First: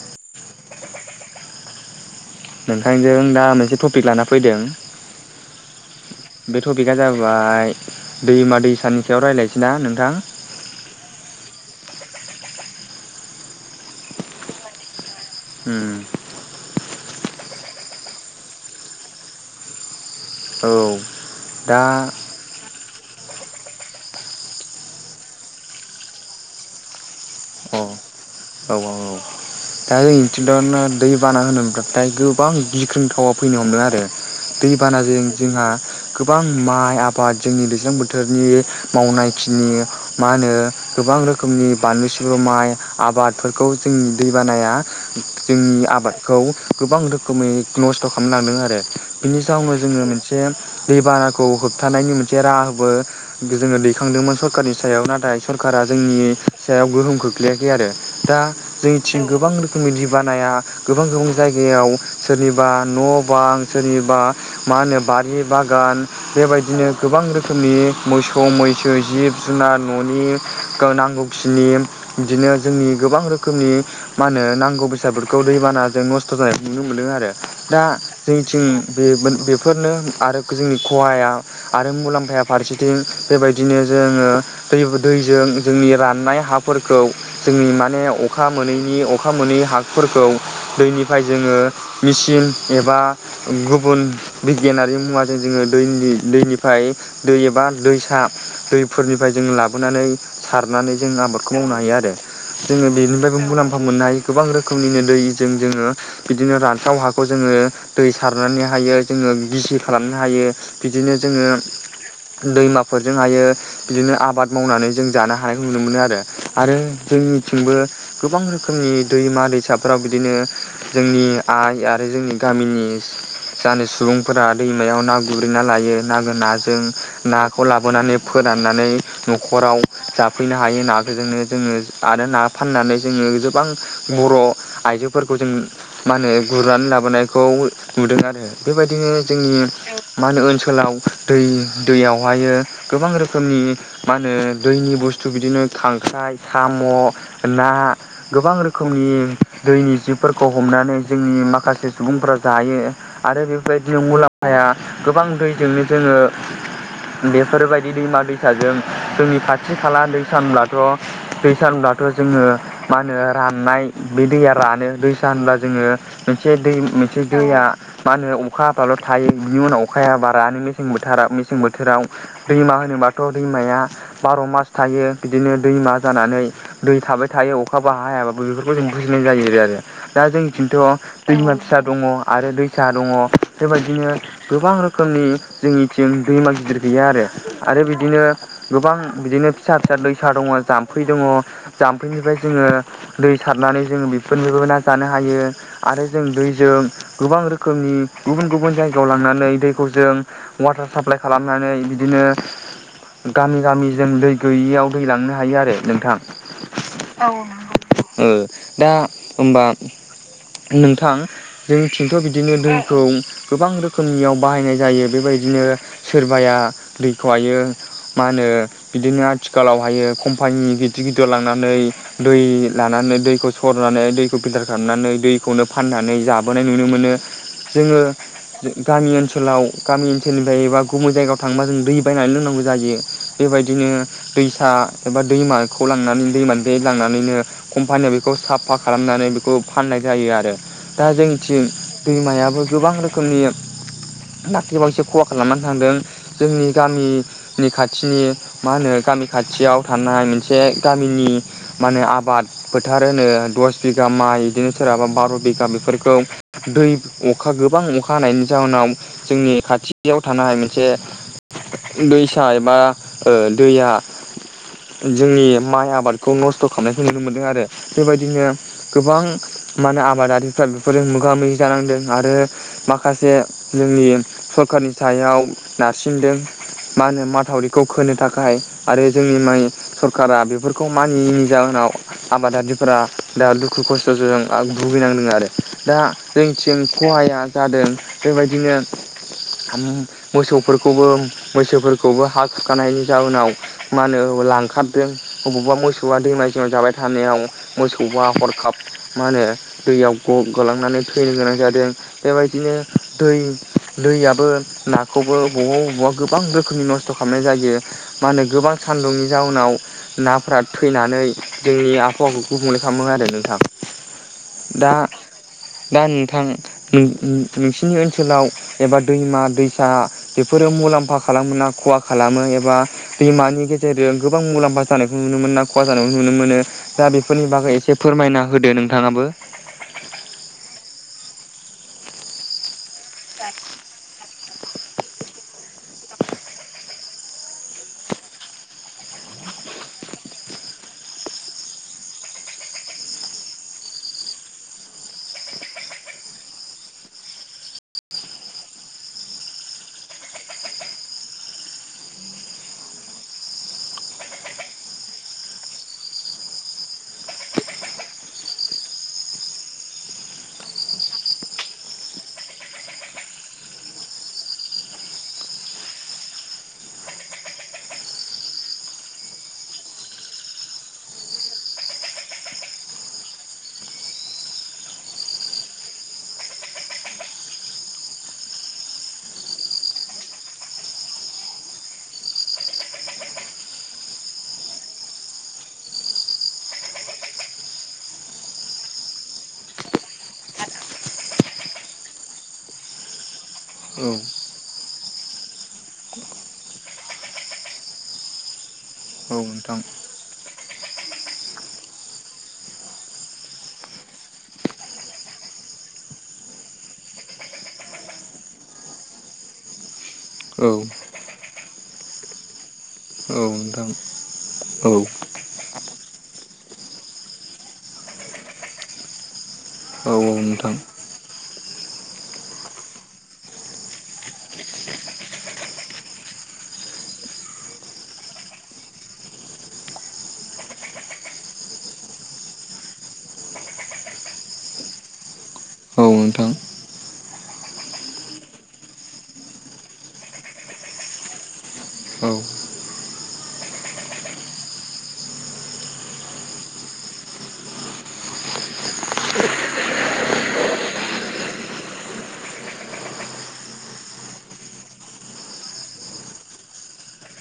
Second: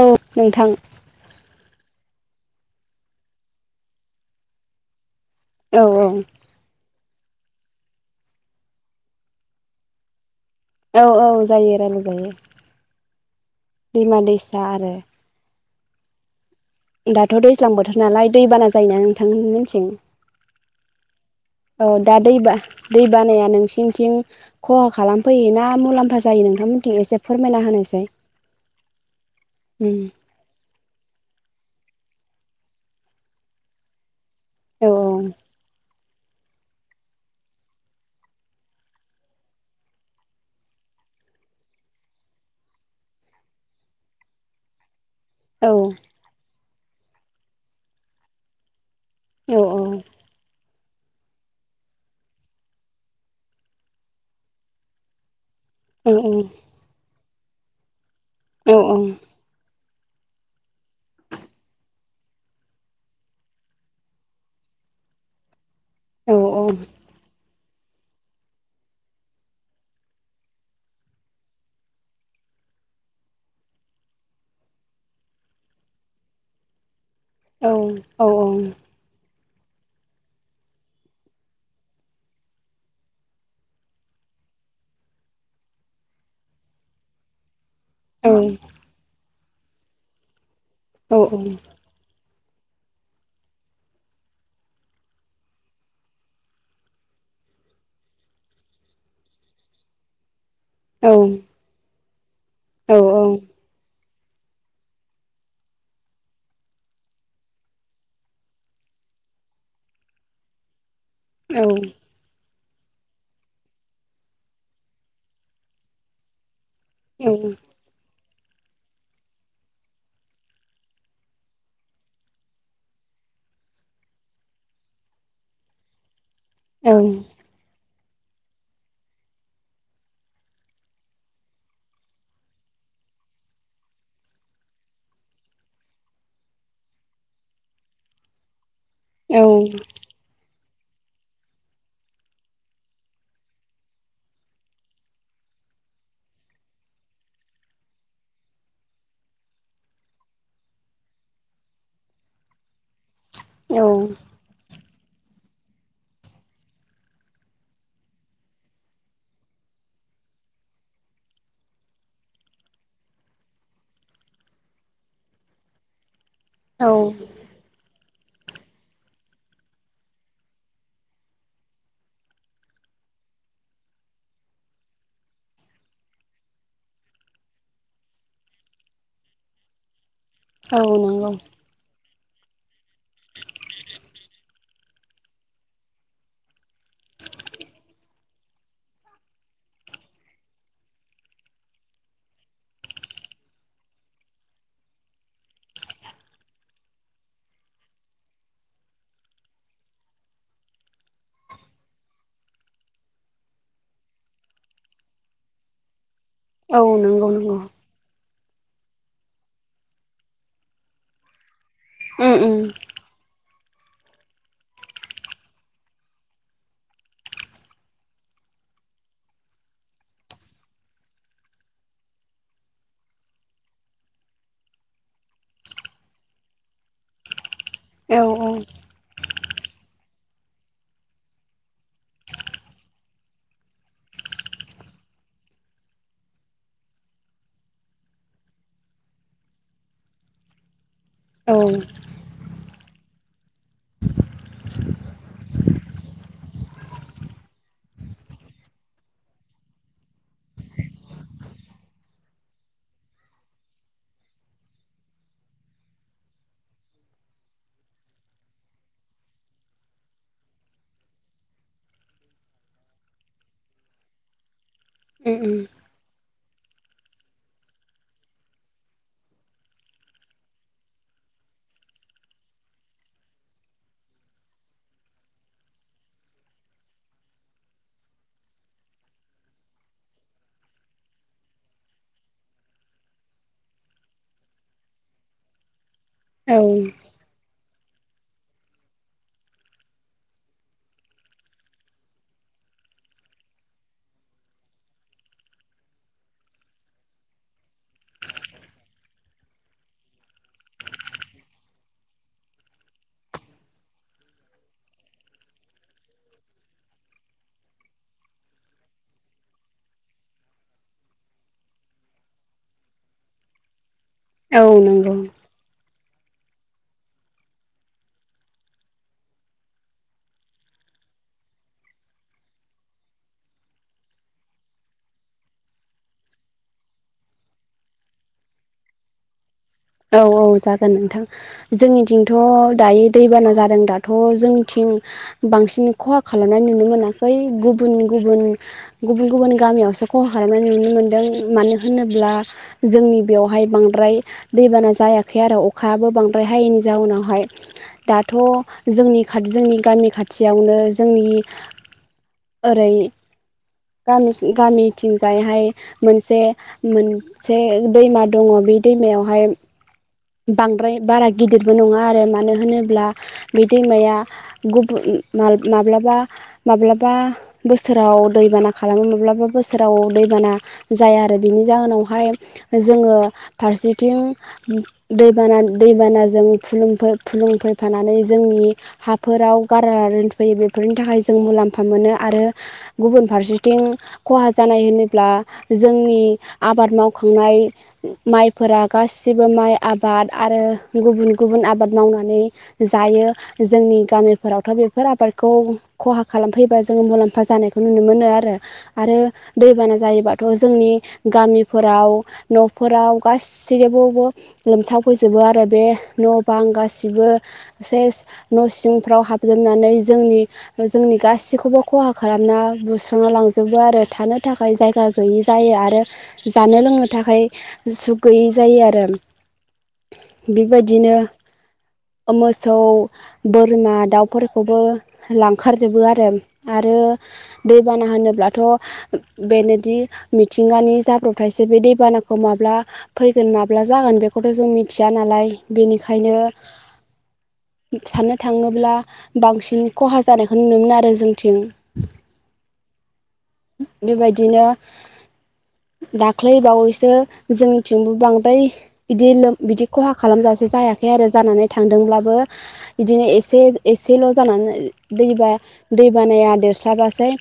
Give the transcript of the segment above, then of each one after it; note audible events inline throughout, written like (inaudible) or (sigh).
औ नोंथां। नोंथांजों दा मोनसे टपिक लाना फैदों। औ बे टपिक आ जाबाय दैमा दैसानि सायाव रायज्लायसै ना नोंथां औ औ जायो रायज्लाय जायो दैमा दैसा आरो। उम दाथ' दैज्लां बोथोर नालाय दैबाना जायोना नोंथां मोननिथिं औ औ दा दैबा दै बानाया नोंसिनिथिं खहा खालामफैयो ना मुलाम्फा जायो नोंथांमोनथिं एसे फोरमायना अ होनायसाय। औ औ औ दा जों थिंथ' दै बाना होनोब्लाथाय गोबां गिख्रंथावा फैनो हमदों आरो। औ दैबानाजों जोंहा गोबां माइ आबाद जोंनि दैज्लां बोथोरनि मावनायखिनि मा होनो गोबां रो खोमनि बानलु सिबु माइ आबादफोरखौ जों दैबानाया औ जोंनि आबाद खौ गोबां रोखोमै नस्थ' खालाम लांदों आरो बिनि औ जाउनाव जोङो मोन से दैबानाखौ होबथानायनि मोनसे राहाबो जोङो दैखांदोंमोन सरखारनि सायाव नाथाय सर कारा औ जोंनि सायाव गोहोम खोख्लैयाखै आरो दा औ जोंनिथिं गोबां रो खोमनि दैबानाया गोबां गोबां जायगायाव सोरनिबा न' बां सोरनिबा मा होनो बारि बागान औ औ बेबायदिनो गोबां रोखोमनि मोसौ मैसो जिब जुनार न'नि गो नांगौखिनि इदिनो जोंनि गोबां रोखोमनि मा होनो नांगौ बेसादफोरखौ दैबानाजों नस्थ' जानाय नुनो मोनदों आरो। दा जोंनिथिं बे बेफोरनो आरो जोंनि खहाया आरो मुलाम्फाया फारसेथिं बेबायदिनो जोङो दै दैजों जोंनि राननाय हाफोरखौ जोंनि माने अखा मोनैनि अखा मोनै हाफोरखौ औ दैनिफ्राय जोङो मिसिन एबा गुबुन बिगियानारि मुवाजों जोङो दैनि दैनिफ्राय दै एबा दैसा दैफोरनिफ्राय जोङ लाबोनानै सारनानै जों आबादखौ मावनो हायो आरो जोङो बेनिफ्रायबो मुलाम्फा मोननो हायो। गोबां रोखोमनिनो दै जों जोङो बिदिनो रानथाव हाखौ जोङो दै सारनानै हायो जोङो गिसि खालामनो हायो। बिदिनो जोङो दैमाफोरजोंहायो इदिनो आबाद मावनानै जों जानो हानायखौ नुनो मोनो आरो आरो जोंनिथिंबो गोबां रोखोमनि दैमा दैसाफ्राव बिदिनो जोंनि आइ आरो जोंनि गामिनि जानि सुबुंफोरा दैमायाव ना गुरैना लायो ना नाजों ना खौ लाबोनानै फोराननानै न'खराव जाफैनो हायो नाखौजोंनो जोङो आरो ना फाननानै जोङो गोबां बर' आइजोफोरखौ जों मा होनो गुरनानै लाबोनायखौ नुदों आरो। बेबायदिनो जोंनि नंगौ मा होनो ओनसोलाव दै दैयावहायो गोबां रोखोमनि मा होनो दैनि बुस्थु बिदिनो खांख्राइ साम' ना गोबां रोखोमनि दैनि जिबफोरखौ हमनानै जोंनि माखासे सुबुंफोरा जायो। आरो बेफोरबायदिनो मुलामफाया गोबां दैजोंनो जोङो बेफोरबायदि दैमा दैसाजों जोंनि खाथि खाला दैसानब्लाथ' दैसानब्लाथ' जोङो मा होनो राननाय बे दैया रानो दैसानब्ला जोङो मोनसे दै मोनसे दैया मा होनो अखा हाबाल' थायो बिनि उनाव अखाया बारानो मेसें बोथोरा मेसें बोथोराव। दैमा होनोबाथ' दैमाया बार' मास थायो बिदिनो दैमा जानानै दै थाबाय थायो अखा बो हाया बेफोरखौ जों बुजिनाय जायो आरो। दा जोंनि खिन्थ' दैमा फिसा दङ आरो दैसा दङ बेबायदिनो गोबां रोखोमनि जोंनिथिं दैमा गिदिर गैया आरो। आरो बिदिनो गोबां बिदिनो फिसा फिसा दैसा दङ जाम्फै दङ। जाम्फैनिफ्राय जोङो दै सारनानै जोङो बेफोरनोबो ना जानो हायो। आरो जों दैजों गोबां रोखोमनि गुबुन गुबुन जायगायाव लांनानै दैखौ जों वाटार साप्लाइ खालामनानै बिदिनो गामि गामि जों दै गैयियाव दै लांनो हायो आरो नोंथां। नंगौ औ नंगौ ओ दा होमबा नोंथां जोंथिं थ' उम बिदिनो उम दैखौ गोबां रोखोमनियाव बाहायनाय जायो। बेबायदिनो सोरबाया दैखौहायो मा होनो बिदिनो आथिखालावहायो कम्पानि गिदिर गिदिर लांनानै दै लानानै दैखौ सरनानै दैखौ फिल्टार खालामनानै दैखौनो फाननानै जाब बो नुनो मोनो। जोङो औ गामि ओनसोलाव गामि ओनसोलनिफ्राय बा गुबुन जायगायाव थांबा जों दै बायनानै लोंनांगौ जायो। बेबायदिनो दैसा एबा दैमाखौ लांनानै दैमानिफ्राय लांनानैनो कम्पानियाव बेखौ साफा खालामनानै बेखौ फाननाय जायो आरो। दा औ जोंनिथिं उम दैमायाबो गोबां रोखोमनि दाख्लै बावैसो खहा खालामनानै थांदों। जोंनि गामि नि खाथिनि मा होनो गामि खाथियाव थानाय मोनसे गामिनि मानो आबाद फोथार होनो दस बिगा माइ बिदिनो सोरहाबा बार' बिगा बेफोरखौ दै अखा गोबां अखा हानायनि जाहोनाव जोंनि खाथियाव थानाय मोनसे दैसा एबा ओ दैया जोंनि उम माइ आबादखौ नस्थ' खालामनायखौ नुनो मोनदों आरो। बेबादिनो गोबां मा होनो आबादारिफ्रा बेफोरजों मोगा मोगि जानांदों आरो माखासे जोंनि सरकारनि सायाव नारसिनदों मा होनो माथावरिखौ खोनो थाखाय आरो जोंनि माइ सरकारा बेफोरखौ मानियैनि जाहोनाव आबादारिफोरा दा दुखु खस्थ'जों भुगिनांदों आरो दा औ जोंनिथिं खहाया जादों बेबायदिनो मोसौफोरखौबो मैसोफोरखौबो हा खुरखानायनि जाउनाव मा होनो लां खारदों अबावबा मोसौआ दैमा जिङाव जाबाय थानायाव मोसौआ हरखाब मा होनो दैयाव ग गलांनानै थैनो गोनां जादों। बेबायदिनो दै दैयाबो नाखौबो बबावबा बबावबा गोबां रोखोमनि नस्थ' थ' खालामनाय जायो मा होनो गोबां सान्दुंनि जाउनाव नाफोरा थैनानै जोंनि आबहावाखौ गुबुंले खालामो आरो नोंथां। औ दा नंगौ दा नोंथां नों नोंसिनि ओनसोलाव एबा दैमा दैसा बेफोरो मुलाम्फा खालामो ना खहा खालामो एबा दैमानि गेजेरजों गोबां मुलाम्फा जानायखौ नुनो मोनो ना खहा जानायखौ नुनो मोनो? दा बेफोरनि बागै एसे फोरमायना होदो नोंथाङाबो। औ औ जागोन नोंथां। जोंनिथिंथ' दायो दैबाना जादों दा थ' जोंनिथिं बांसिन खहा खालामनाय नुनो मोनाखै गुबुन गुबुन गुबुन गुबुन गामियावसो खहा खालामनाय नुनो मोनबाय। मानो होनोब्ला जोंनि बेयावहाय बांद्राय दैबाना जायाखै आरो अखायाबो बांद्राय हायैनि जाउनावहाय। दाथ' जोंनि खाथि जोंनि गामि खाथियावनो जोंनि ओरै गामि गामिथिंजायहाय मोनसे मोनसे दैमा दङ बे दैमायावहाय बांद्राय बारा गिदिरबो नङा आरो। मानो होनोब्ला बे दैमाया गुबुन माब्लाबा माब्लाबा बोसोराव दैबाना खालामो माब्लाबा बोसोराव दैबाना जाया आरो बिनि जाहोनावहाय जोङो फारसे थिं दैबाना दैबानाजों फुलुं फै फुलुं फैफानानै जोंनि हाफोराव गारलाना दोनफैयो। बेफोरनि थाखाय जों मुलाम्फा मोनो आरो गुबुन फारसेथिं खहा जानाय होनोब्ला जोंनि आबाद मावखांनाय माइ फोरा गासिबो माइ आबाद आरो गुबुन गुबुन आबाद मावनानै जायो। जोंनि औ गामिफोरावथ' बेफोर आबादखौ खहा खालामफैबा जोङो मुलाम्फा जानायखौ नुनो मोनो आरो। आरो औ नोंथां दैबाना जायोबाथ' जोंनि गामिफोराव न'फोराव बा सेरावबाबो लोमसावफैजोबो आरो बे न' बां गासिबो सेस न' सिंफ्राव हाबजोबनानै जोंनि औ जोंनि गाैखौबो खहा खालामना बुस्रांना औ लांजोबो नोंथां आरो थानो थाखाय जायगा औ गैयि जायो आरो जानो लोंनो थाखाय सुख गैयि जायो आरो। औ नोंथां बेबायदिनो (inaudible) ओ मोसौ बोरमा दाउफोरखौबो लांखारजोबो आरो आरो दैबाना होनोब्लाथ' बेनोदि मिथिंगानि जाब्रबथायसो बे दैबानाखौ माब्ला फैगोन माब्ला जागोन बेखौथ' जों मिथिया नालाय। औ बेनिखायनो नोंथां साननो थाङोब्ला बांसिन खहा जानायखौ नुनो मोनो आरो जोंनिथिं। औ। बेबायदिनो (inaudible) दाख्लै बावैसो जोंनिथिंबो बांद्राय बिदि लोम बिदि खहा खालामजासे जायाखै आरो जानानै थांदोंब्लाबो बिदिनो एसे एसेल' जानानै दैबा दै बानाया देरस्राबासै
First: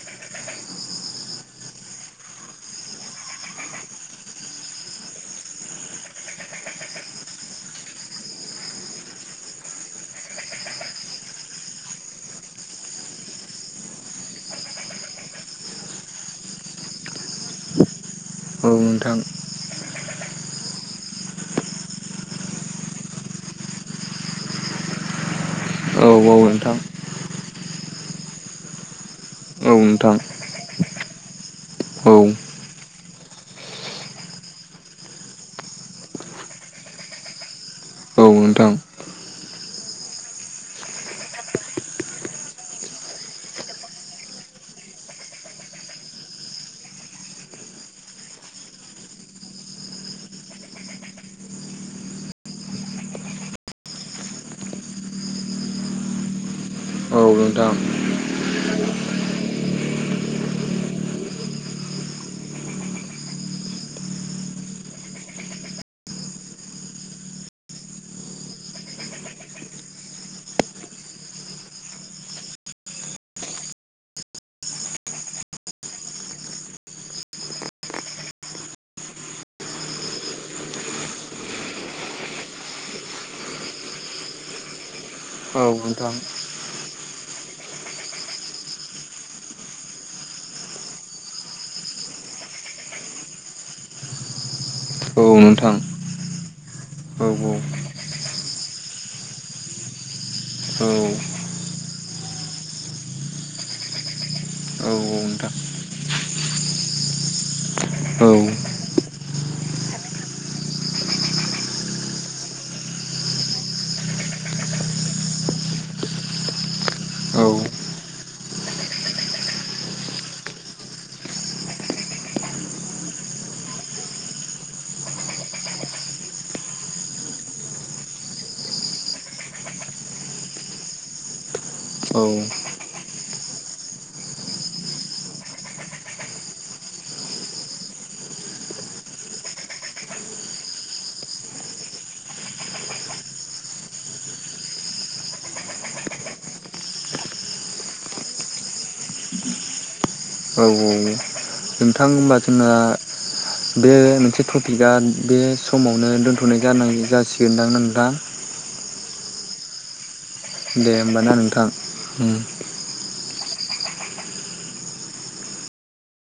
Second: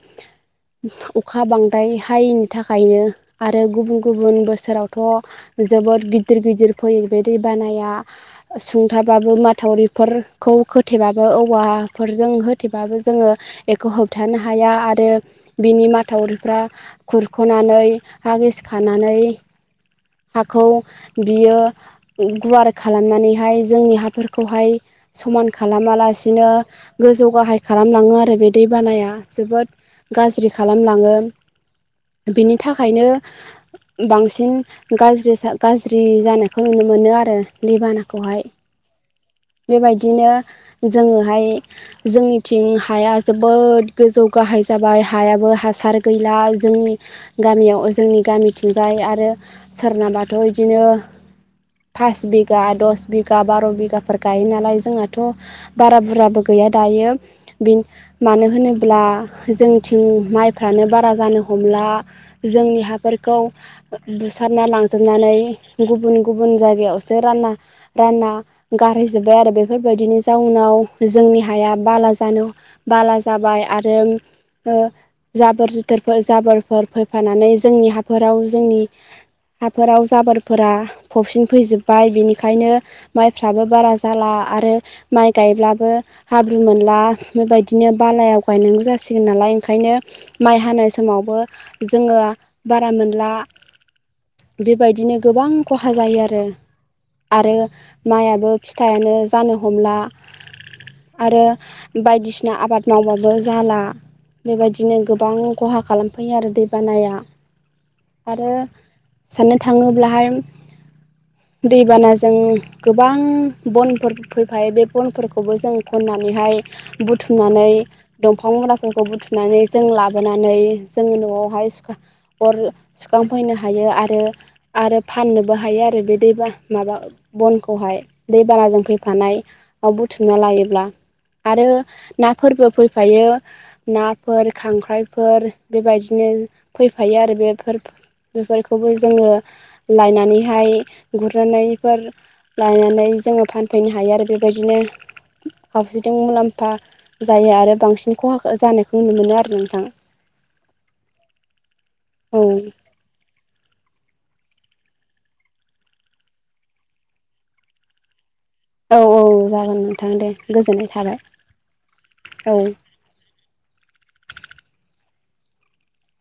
अखा बांद्राय हायैनि थाखायनो आरो गुबुन गुबुन बोसोराव थ' जोबोद गिदिर गिदिर फैयो बे दै बानाया। सुंथाबाबो माथावरिफोरखौ खोथेबाबो औवाफोरजों होथेबाबो जोङो एखौ होबथानो हाया आरो बिनि माथावरिफ्रा खुरख'नानै हा गिसि औ खानानै नोंथां हाखौ बियो गुवार खालामनानैहाय जोंनि हाफोरखौहाय समान औ औ नोंथां औ नोंथां औ नोंथां औ खालामालासिनो नोंथां गोजौ गाहाय खालामलाङो आरो बे दै बानाया औ जोबोद नोंथां गाज्रि खालामलाङो। औ बिनि थाखायनो बांसिन गाज्रि गाज्रि जानायखौ नुनो मोनो आरो दैबानाखौहाय। नोंथां बेबायदिनो जोङोहाय जोंनिथिं हाया जोबोद गोजौ गाहाय जाबाय हायाबो हासार गैला जोंनि गामियाव ओ जोंनि गामिथिंजाय आरो सोरनाबाथ' इदिनो फास बिगा दस बिगा बार' बिगाफोर गायो नालाय जोंनाथ' बारा बुरजाबो गैया दायो बि मानो होनोब्ला जोंथिं माइफ्रानो बारा जानो हमला जोंनि हाफोरखौ ओ बुस खारना लांजोबनानै गुबुन गुबुन जायगायावसो रानना राना गारहैजोबबाय आरो बेफोरबायदिनि जाउनाव जोंनि हाया बाला जानो बाला जाबाय आरो ओ जाबोर जुथोरफोर जाबोरफोर फैफानानै जोंनि हाफोराव जोंनि हाफोराव जाबोरफोरा फबसिन फैजोब्बाय बिनिखायनो माइफ्राबो बारा जाला आरो माइ गायब्लाबो हाब मोनला बेबायदिनो बालायाव गायनांगौ जासिगोन नालाय ओंखायनो माइ हानाय समावबो जोङो बारा मोनला बेबायदिनो गोबां खहा जायो आरो। औ आरो औ माइयाबो फिथाइआनो जानो हमला औ आरो बायदिसिना आबाद मावबाबो जाला। औ बेबायदिनो गोबां नोंथां खहा खालामफैयो आरो दैबानाया आरो साननो थाङोब्लाहाय दैबानाजों गोबां बनफोर फैबायायो बे बनफोरखौबो जों खननानैहाय औ बुथुमनानै दंफां मुराफोरखौ बुथुमनानै जों लाबोनानै जों न'आवहाय सुखां अर सुखांफैनो हायो आरो रो आरो फाननोबो हायो आरो बे दैबा माबा बनखौहाय दैबानाजों फैफानाय आव बुथुमना लायोब्ला आरो औ ना फोरबो फैफायो। नाफोर खांख्राइफोर बेबायदिनो फैफायो आरो बेफोर बेफोरखौबो जोङो लायनानैहाय गुरनाफोर लानानै जोङो फानफैनो हायो आरो बेबायदिनो खावसेजों मुलाम्फा जायो आरो बांसिन खहा जानायखौ नुनो मोनो आरो नोंथां। औ औ नोंथां होनबा औ जोंना बे मोनसे टपिकआ बे समावनो दोनथ'नाय जासिगोनदां नोंथां औ औ जागोन नोंथां दे गोजोननाय दे होमबाना नोंथां उम थाबाय औ।